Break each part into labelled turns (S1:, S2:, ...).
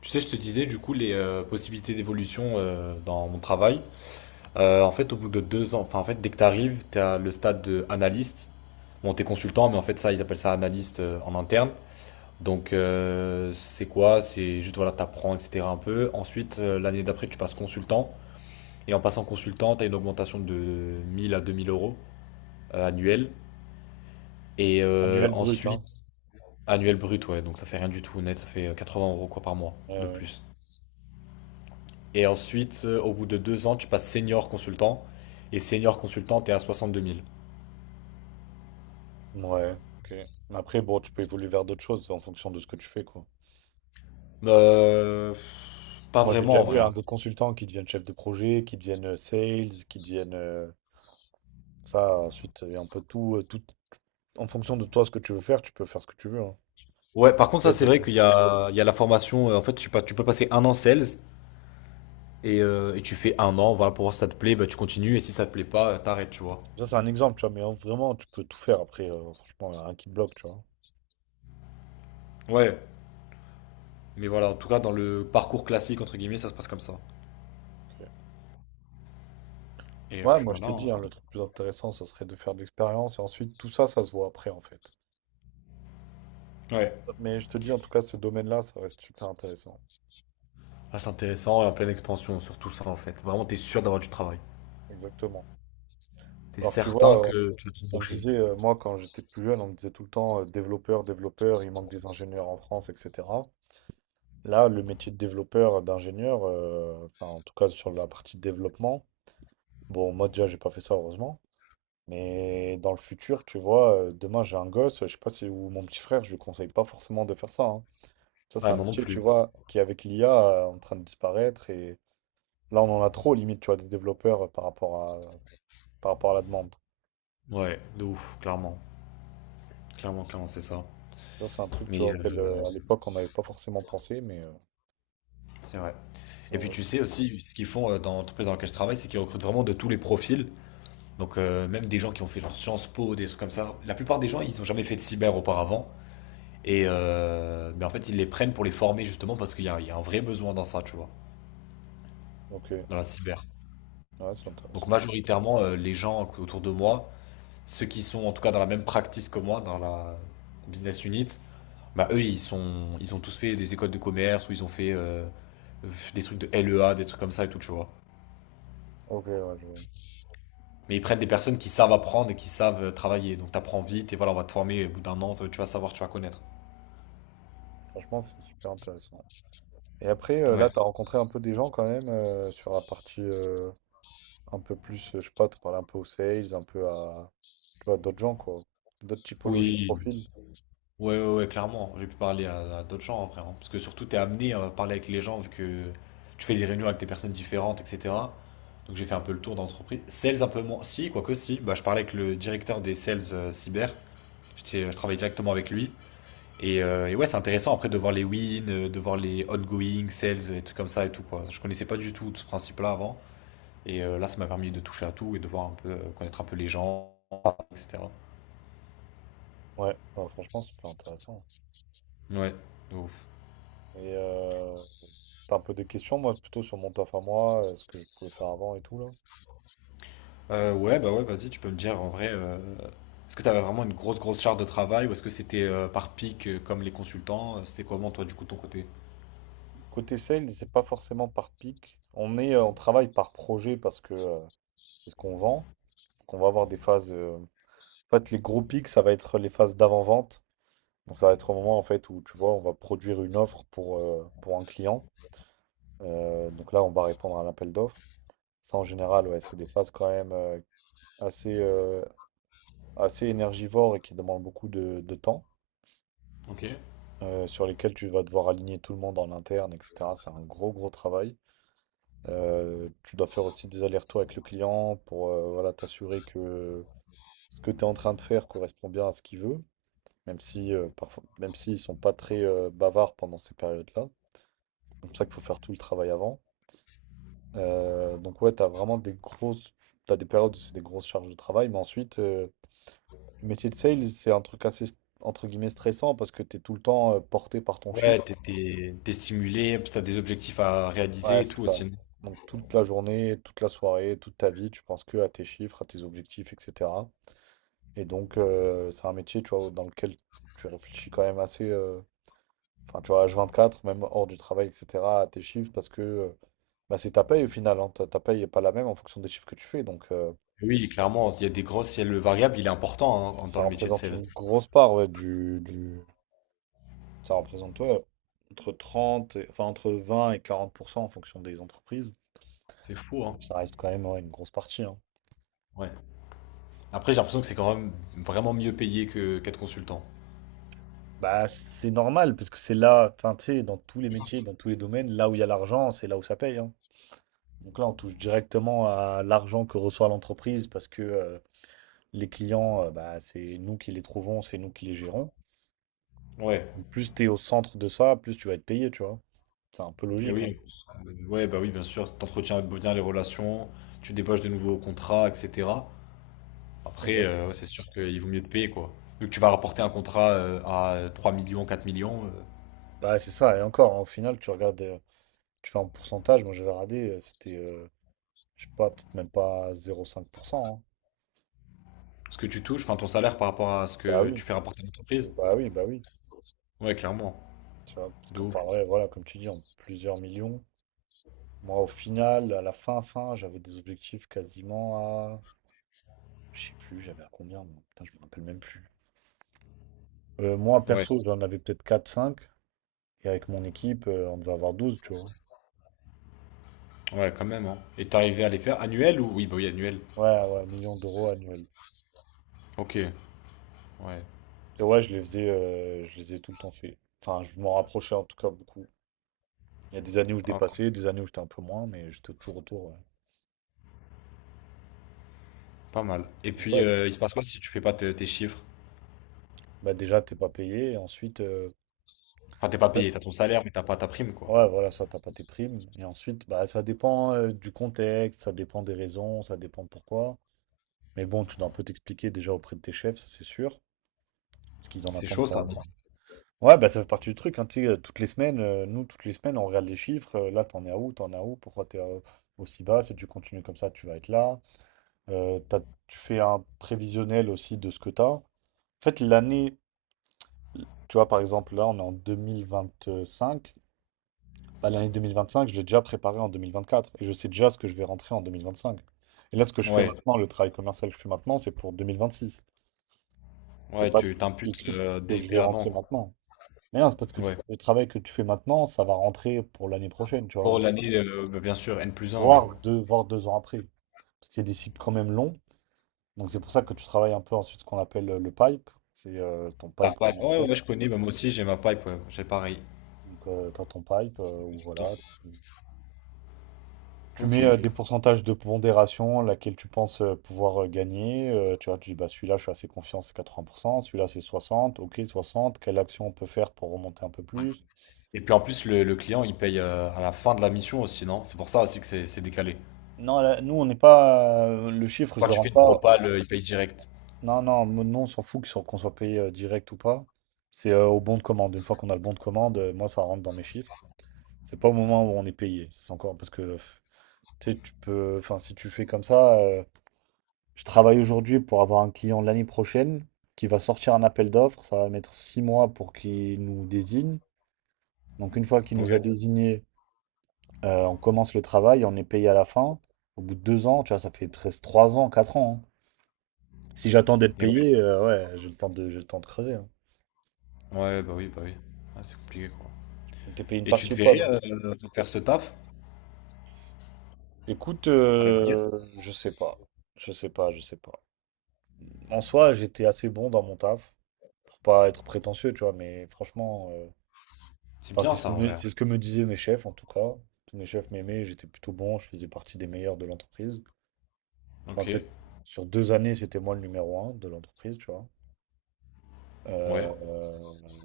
S1: Tu sais, je te disais du coup les possibilités d'évolution dans mon travail. En fait, au bout de 2 ans, enfin en fait, dès que tu arrives, tu as le stade de analyste. Bon, t'es consultant, mais en fait ça, ils appellent ça analyste en interne. Donc c'est quoi? C'est juste voilà, t'apprends, etc. un peu. Ensuite, l'année d'après, tu passes consultant. Et en passant consultant, t'as une augmentation de 1 000 à 2 000 euros annuel. Et
S2: Annuel brut, hein.
S1: ensuite, annuel brut, ouais. Donc ça fait rien du tout net, ça fait 80 euros quoi par mois
S2: Ouais,
S1: de
S2: ouais.
S1: plus. Et ensuite, au bout de deux ans, tu passes senior consultant. Et senior consultant, t'es à 62 000.
S2: Ouais, ok. Mais après, bon, tu peux évoluer vers d'autres choses en fonction de ce que tu fais, quoi.
S1: Euh, Pas
S2: Moi, j'ai
S1: vraiment
S2: déjà
S1: en
S2: vu
S1: vrai, hein.
S2: hein, des consultants qui deviennent chefs de projet, qui deviennent sales, qui deviennent ça. Ensuite, il y a un peu tout, tout. En fonction de toi, ce que tu veux faire, tu peux faire ce que tu veux. Hein.
S1: Ouais, par contre, ça,
S2: Après,
S1: c'est
S2: t'es-
S1: vrai qu'il y a la formation. En fait, tu, pas, tu peux passer un an sales et tu fais un an. Voilà, pour voir si ça te plaît, bah, tu continues. Et si ça te plaît pas, t'arrêtes, tu vois.
S2: Ça, c'est un exemple, tu vois, mais hein, vraiment, tu peux tout faire après. Franchement, il y a rien qui te bloque, tu vois.
S1: Ouais, mais voilà, en tout cas, dans le parcours classique, entre guillemets, ça se passe comme ça.
S2: Ok.
S1: Et
S2: Ouais,
S1: puis
S2: moi, je
S1: voilà,
S2: t'ai
S1: hein.
S2: dit, hein, le truc le plus intéressant, ça serait de faire de l'expérience et ensuite, tout ça, ça se voit après, en fait.
S1: Ouais.
S2: Mais je te dis, en tout cas, ce domaine-là, ça reste super intéressant.
S1: Ah, c'est intéressant et en pleine expansion, surtout ça, en fait. Vraiment, t'es sûr d'avoir du travail.
S2: Exactement.
S1: T'es
S2: Alors que tu
S1: certain
S2: vois,
S1: que tu vas te
S2: on me
S1: embaucher.
S2: disait, moi, quand j'étais plus jeune, on me disait tout le temps développeur, développeur, il manque des ingénieurs en France, etc. Là, le métier de développeur, d'ingénieur, enfin, en tout cas sur la partie développement, bon, moi déjà, j'ai pas fait ça, heureusement. Mais dans le futur, tu vois, demain, j'ai un gosse, je sais pas si, ou mon petit frère, je lui conseille pas forcément de faire ça. Hein. Ça, c'est
S1: Ouais,
S2: un
S1: moi non
S2: métier, tu
S1: plus.
S2: vois, qui avec l'IA, en train de disparaître. Et là, on en a trop, limite, tu vois, des développeurs par rapport à la demande.
S1: Ouais, de ouf, clairement. Clairement, clairement, c'est ça.
S2: Ça, c'est un truc, tu
S1: Mais
S2: vois, auquel, à l'époque, on n'avait pas forcément pensé, mais.
S1: c'est vrai. Et puis
S2: Genre,
S1: tu sais aussi, ce qu'ils font dans l'entreprise dans laquelle je travaille, c'est qu'ils recrutent vraiment de tous les profils. Donc même des gens qui ont fait genre Sciences Po, des trucs comme ça. La plupart des gens, ils n'ont jamais fait de cyber auparavant. Mais en fait, ils les prennent pour les former justement parce qu'il y a un vrai besoin dans ça, tu vois,
S2: ok,
S1: dans la cyber.
S2: ouais, c'est
S1: Donc
S2: intéressant.
S1: majoritairement, les gens autour de moi, ceux qui sont en tout cas dans la même practice que moi, dans la business unit, bah eux, ils ont tous fait des écoles de commerce ou ils ont fait des trucs de LEA, des trucs comme ça et tout, tu vois.
S2: Ok, ouais, vois.
S1: Mais ils prennent des personnes qui savent apprendre et qui savent travailler. Donc t'apprends vite et voilà, on va te former au bout d'un an, tu vas savoir, tu vas connaître.
S2: Franchement, c'est super intéressant. Et après,
S1: Ouais.
S2: là, t'as rencontré un peu des gens quand même sur la partie un peu plus, je sais pas, t'as parlé un peu aux sales, un peu à, tu vois, d'autres gens, quoi. D'autres typologies de
S1: Oui.
S2: profils.
S1: Ouais, ouais, ouais, clairement. J'ai pu parler à d'autres gens après, hein. Parce que surtout, t'es amené à parler avec les gens vu que tu fais des réunions avec des personnes différentes, etc. Donc j'ai fait un peu le tour d'entreprise. Sales un peu moins. Si, quoique si. Bah, je parlais avec le directeur des sales cyber. Je travaillais directement avec lui. Et ouais, c'est intéressant après de voir les wins, de voir les ongoing sales, et trucs comme ça et tout quoi. Je connaissais pas du tout ce principe-là avant. Et là, ça m'a permis de toucher à tout et de connaître un peu les gens, etc.
S2: Ouais, bah, franchement, c'est super intéressant.
S1: Ouais, de ouf.
S2: Et t'as un peu des questions, moi, plutôt sur mon taf à moi, ce que je pouvais faire avant et tout, là.
S1: Ouais, bah ouais, vas-y, tu peux me dire en vrai, est-ce que tu avais vraiment une grosse, grosse charge de travail ou est-ce que c'était par pic comme les consultants? C'était comment toi, du coup, de ton côté?
S2: Côté sales, c'est pas forcément par pic. On travaille par projet parce que c'est ce qu'on vend. Donc, on va avoir des phases. En fait, les gros pics, ça va être les phases d'avant-vente. Donc, ça va être au moment en fait où tu vois, on va produire une offre pour un client. Donc là, on va répondre à l'appel d'offres. Ça, en général, ouais, c'est des phases quand même assez, assez énergivores et qui demandent beaucoup de temps,
S1: Ok.
S2: sur lesquelles tu vas devoir aligner tout le monde en interne, etc. C'est un gros, gros travail. Tu dois faire aussi des allers-retours avec le client pour voilà, t'assurer que ce que tu es en train de faire correspond bien à ce qu'il veut. Même si, parfois, même s'ils sont pas très bavards pendant ces périodes-là. C'est pour ça qu'il faut faire tout le travail avant. Donc ouais, t'as vraiment des grosses, t'as des périodes où c'est des grosses charges de travail, mais ensuite, le métier de sales, c'est un truc assez, entre guillemets, stressant parce que t'es tout le temps porté par ton
S1: Ouais,
S2: chiffre.
S1: t'es stimulé, puis t'as des objectifs à réaliser
S2: Ouais,
S1: et
S2: c'est
S1: tout
S2: ça.
S1: aussi.
S2: Donc toute la journée, toute la soirée, toute ta vie, tu penses que à tes chiffres, à tes objectifs, etc. Et donc, c'est un métier, tu vois, dans lequel tu réfléchis quand même assez. Enfin, tu vois, h quatre même hors du travail, etc., tes chiffres, parce que bah, c'est ta paye au final. Hein. Ta paye n'est pas la même en fonction des chiffres que tu fais. Donc,
S1: Oui, clairement, il y a des grosses, il y a le variable, il est important hein, dans
S2: ça
S1: le métier de
S2: représente
S1: sales.
S2: une grosse part ouais, Ça représente ouais, entre enfin, entre 20 et 40% en fonction des entreprises.
S1: C'est fou, hein?
S2: Donc, ça reste quand même ouais, une grosse partie. Hein.
S1: Ouais. Après, j'ai l'impression que c'est quand même vraiment mieux payé que qu'être consultant.
S2: Bah, c'est normal, parce que c'est là, enfin, tu sais, dans tous les métiers, dans tous les domaines, là où il y a l'argent, c'est là où ça paye. Hein. Donc là, on touche directement à l'argent que reçoit l'entreprise parce que les clients, bah, c'est nous qui les trouvons, c'est nous qui les gérons.
S1: Ouais,
S2: Donc, plus tu es au centre de ça, plus tu vas être payé, tu vois. C'est un peu
S1: et
S2: logique, hein.
S1: oui. Ouais, bah oui, bien sûr, t'entretiens bien les relations, tu débauches de nouveaux contrats, etc. Après, ouais,
S2: Exactement,
S1: c'est
S2: c'est
S1: sûr
S2: ça.
S1: qu'il vaut mieux te payer, quoi. Vu que tu vas rapporter un contrat, à, 3 000 000, 4 000
S2: Bah, c'est ça, et encore, hein, au final, tu regardes, tu fais un pourcentage, moi j'avais radé, c'était, je sais pas, peut-être même pas 0,5%. Hein.
S1: ce que tu touches, enfin ton salaire par rapport à ce
S2: Bah
S1: que
S2: oui,
S1: tu fais rapporter à l'entreprise.
S2: bah oui, bah oui.
S1: Ouais, clairement.
S2: Tu vois, parce
S1: De
S2: qu'on
S1: ouf.
S2: parlerait, voilà, comme tu dis, en plusieurs millions. Moi, au final, à la fin, j'avais des objectifs quasiment à... Je sais plus, j'avais à combien, moi. Putain, je me rappelle même plus. Moi,
S1: Ouais,
S2: perso, j'en avais peut-être quatre, cinq. Et avec mon équipe, on devait avoir 12, tu vois.
S1: ouais, quand même, hein. Et tu es arrivé à les faire annuels ou oui, bah, oui, annuels.
S2: Ouais, ouais, millions d'euros annuels.
S1: OK, ouais.
S2: Et ouais, je les faisais, je les ai tout le temps fait. Enfin, je m'en rapprochais en tout cas beaucoup. Il y a des années où je
S1: Ah OK,
S2: dépassais, des années où j'étais un peu moins, mais j'étais toujours autour. Ouais.
S1: pas mal. Et
S2: Donc
S1: puis,
S2: ouais,
S1: il se passe quoi si tu fais pas te tes chiffres?
S2: bah déjà, t'es pas payé. Et ensuite,
S1: Enfin, t'es pas
S2: ça-
S1: payé, t'as ton salaire, mais t'as pas ta prime, quoi.
S2: ouais, voilà, ça, t'as pas tes primes. Et ensuite, bah ça dépend du contexte, ça dépend des raisons, ça dépend pourquoi. Mais bon, tu dois un peu t'expliquer déjà auprès de tes chefs, ça c'est sûr. Parce qu'ils en
S1: C'est
S2: attendent
S1: chaud
S2: pas.
S1: ça, non?
S2: Ouais, bah ça fait partie du truc, hein, tu sais, toutes les semaines, nous, toutes les semaines, on regarde les chiffres, là, t'en es à où, t'en es à où, pourquoi t'es aussi bas, si tu continues comme ça, tu vas être là. Euh, t'as- Tu fais un prévisionnel aussi de ce que t'as. En fait, l'année, tu vois, par exemple, là, on est en 2025, bah, l'année 2025, je l'ai déjà préparée en 2024, et je sais déjà ce que je vais rentrer en 2025. Et là, ce que je fais
S1: Ouais,
S2: maintenant, le travail commercial que je fais maintenant, c'est pour 2026. C'est
S1: ouais,
S2: pas
S1: tu
S2: le
S1: t'imputes,
S2: truc que
S1: dès
S2: je
S1: dès
S2: vais
S1: avant,
S2: rentrer
S1: quoi.
S2: maintenant. Mais non, c'est parce que
S1: Ouais.
S2: le travail que tu fais maintenant, ça va rentrer pour l'année prochaine, tu vois,
S1: Pour l'année, bah, bien sûr, N plus un. Ouais.
S2: voire voire deux ans après. Parce que c'est des cycles quand même longs. Donc c'est pour ça que tu travailles un peu ensuite ce qu'on appelle le pipe. C'est ton
S1: La
S2: pipe
S1: pipe, ouais,
S2: commercial.
S1: ouais, je connais, bah, moi aussi j'ai ma pipe, ouais, j'ai pareil,
S2: Donc tu as ton pipe
S1: j'ai
S2: où
S1: tout le temps.
S2: voilà, tu, tu
S1: Ok.
S2: mets des pourcentages de pondération laquelle tu penses pouvoir gagner. Tu vois, tu dis bah celui-là je suis assez confiant, c'est 80%, celui-là c'est 60, ok, 60, quelle action on peut faire pour remonter un peu plus?
S1: Et puis en plus, le client il paye à la fin de la mission aussi, non? C'est pour ça aussi que c'est décalé.
S2: Non, là, nous on n'est pas le chiffre, je
S1: Quand
S2: le
S1: tu
S2: rends
S1: fais une
S2: pas.
S1: propale, il paye direct.
S2: Non, non, non, on s'en fout que qu'on soit payé direct ou pas. C'est au bon de commande. Une fois qu'on a le bon de commande, moi, ça rentre dans mes chiffres. C'est pas au moment où on est payé. Ça, c'est encore parce que tu sais, tu peux. Enfin, si tu fais comme ça, je travaille aujourd'hui pour avoir un client l'année prochaine qui va sortir un appel d'offres. Ça va mettre 6 mois pour qu'il nous désigne. Donc, une fois qu'il nous a
S1: Ouais.
S2: désigné, on commence le travail, on est payé à la fin. Au bout de 2 ans, tu vois, ça fait presque 3 ans, 4 ans. Hein. Si j'attends d'être
S1: Et ouais.
S2: payé, ouais, j'ai le temps de crever. Hein.
S1: Ouais, bah oui, bah oui. Ah, c'est compliqué quoi.
S2: Donc t'es payé une
S1: Et tu
S2: partie
S1: te
S2: ou pas,
S1: verrais
S2: non?
S1: faire ce taf
S2: Écoute,
S1: à l'avenir?
S2: je sais pas. Je sais pas, je sais pas. En soi, j'étais assez bon dans mon taf. Pour pas être prétentieux, tu vois, mais franchement,
S1: C'est
S2: enfin,
S1: bien ça en vrai, hein.
S2: c'est ce que me disaient mes chefs, en tout cas. Tous mes chefs m'aimaient, j'étais plutôt bon, je faisais partie des meilleurs de l'entreprise. Enfin,
S1: Ok,
S2: peut-être sur 2 années, c'était moi le numéro 1 de l'entreprise, tu vois.
S1: ouais.
S2: Euh,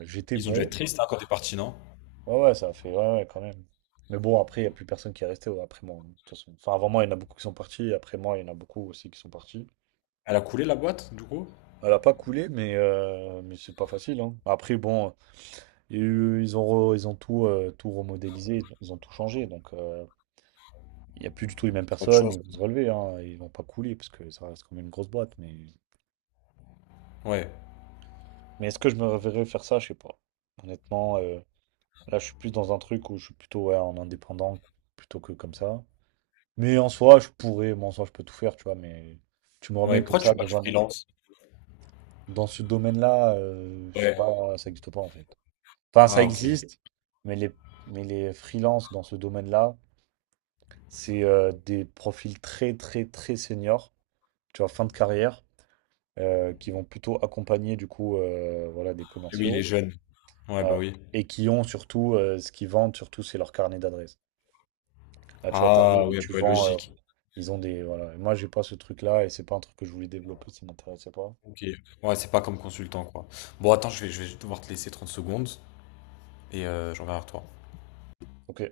S2: euh, J'étais
S1: Ils ont dû être
S2: bon.
S1: tristes hein, quand t'es parti, non?
S2: Ouais, ouais, ça a fait, ouais, ouais, quand même. Mais bon, après, il n'y a plus personne qui est resté ouais, après moi, de toute façon. Enfin, avant moi, il y en a beaucoup qui sont partis. Et après moi, il y en a beaucoup aussi qui sont partis.
S1: Elle a coulé la boîte du coup?
S2: Elle a pas coulé, mais, mais c'est pas facile. Hein. Après, bon, il y a eu- ils ont, ils ont tout, tout remodélisé, ils ont tout changé. Donc, il n'y a plus du tout les mêmes
S1: C'est autre
S2: personnes. Ils
S1: chose.
S2: vont se relever. Hein, ils vont pas couler parce que ça reste quand même une grosse boîte. Mais,
S1: Ouais.
S2: est-ce que je me reverrais faire ça? Je sais pas. Honnêtement, là, je suis plus dans un truc où je suis plutôt ouais, en indépendant plutôt que comme ça. Mais en soi, je pourrais, moi, en soi, je peux tout faire, tu vois. Mais tu me
S1: Ouais,
S2: remets
S1: pourquoi
S2: comme
S1: tu
S2: ça
S1: fais pas
S2: dans
S1: du
S2: un,
S1: freelance?
S2: dans ce domaine-là, c'est
S1: Ouais.
S2: pas, ça n'existe pas en fait. Enfin, ça
S1: Ah, ok. Et
S2: existe, mais les, mais les freelances dans ce domaine-là, c'est des profils très, très, très seniors, tu vois, fin de carrière, qui vont plutôt accompagner, du coup, voilà, des
S1: oui, il est
S2: commerciaux,
S1: jeune. Ouais,
S2: euh,
S1: bah oui.
S2: et qui ont surtout, ce qu'ils vendent, surtout, c'est leur carnet d'adresses. Là, tu vois,
S1: Ah
S2: t'arrives et
S1: ouais, bah,
S2: tu
S1: ouais,
S2: vends,
S1: logique.
S2: ils ont des, voilà. Et moi, j'ai pas ce truc-là, et c'est pas un truc que je voulais développer, ça m'intéressait pas.
S1: Ok. Ouais, c'est pas comme consultant, quoi. Bon, attends, je vais devoir te laisser 30 secondes et je reviens vers toi.
S2: Donc,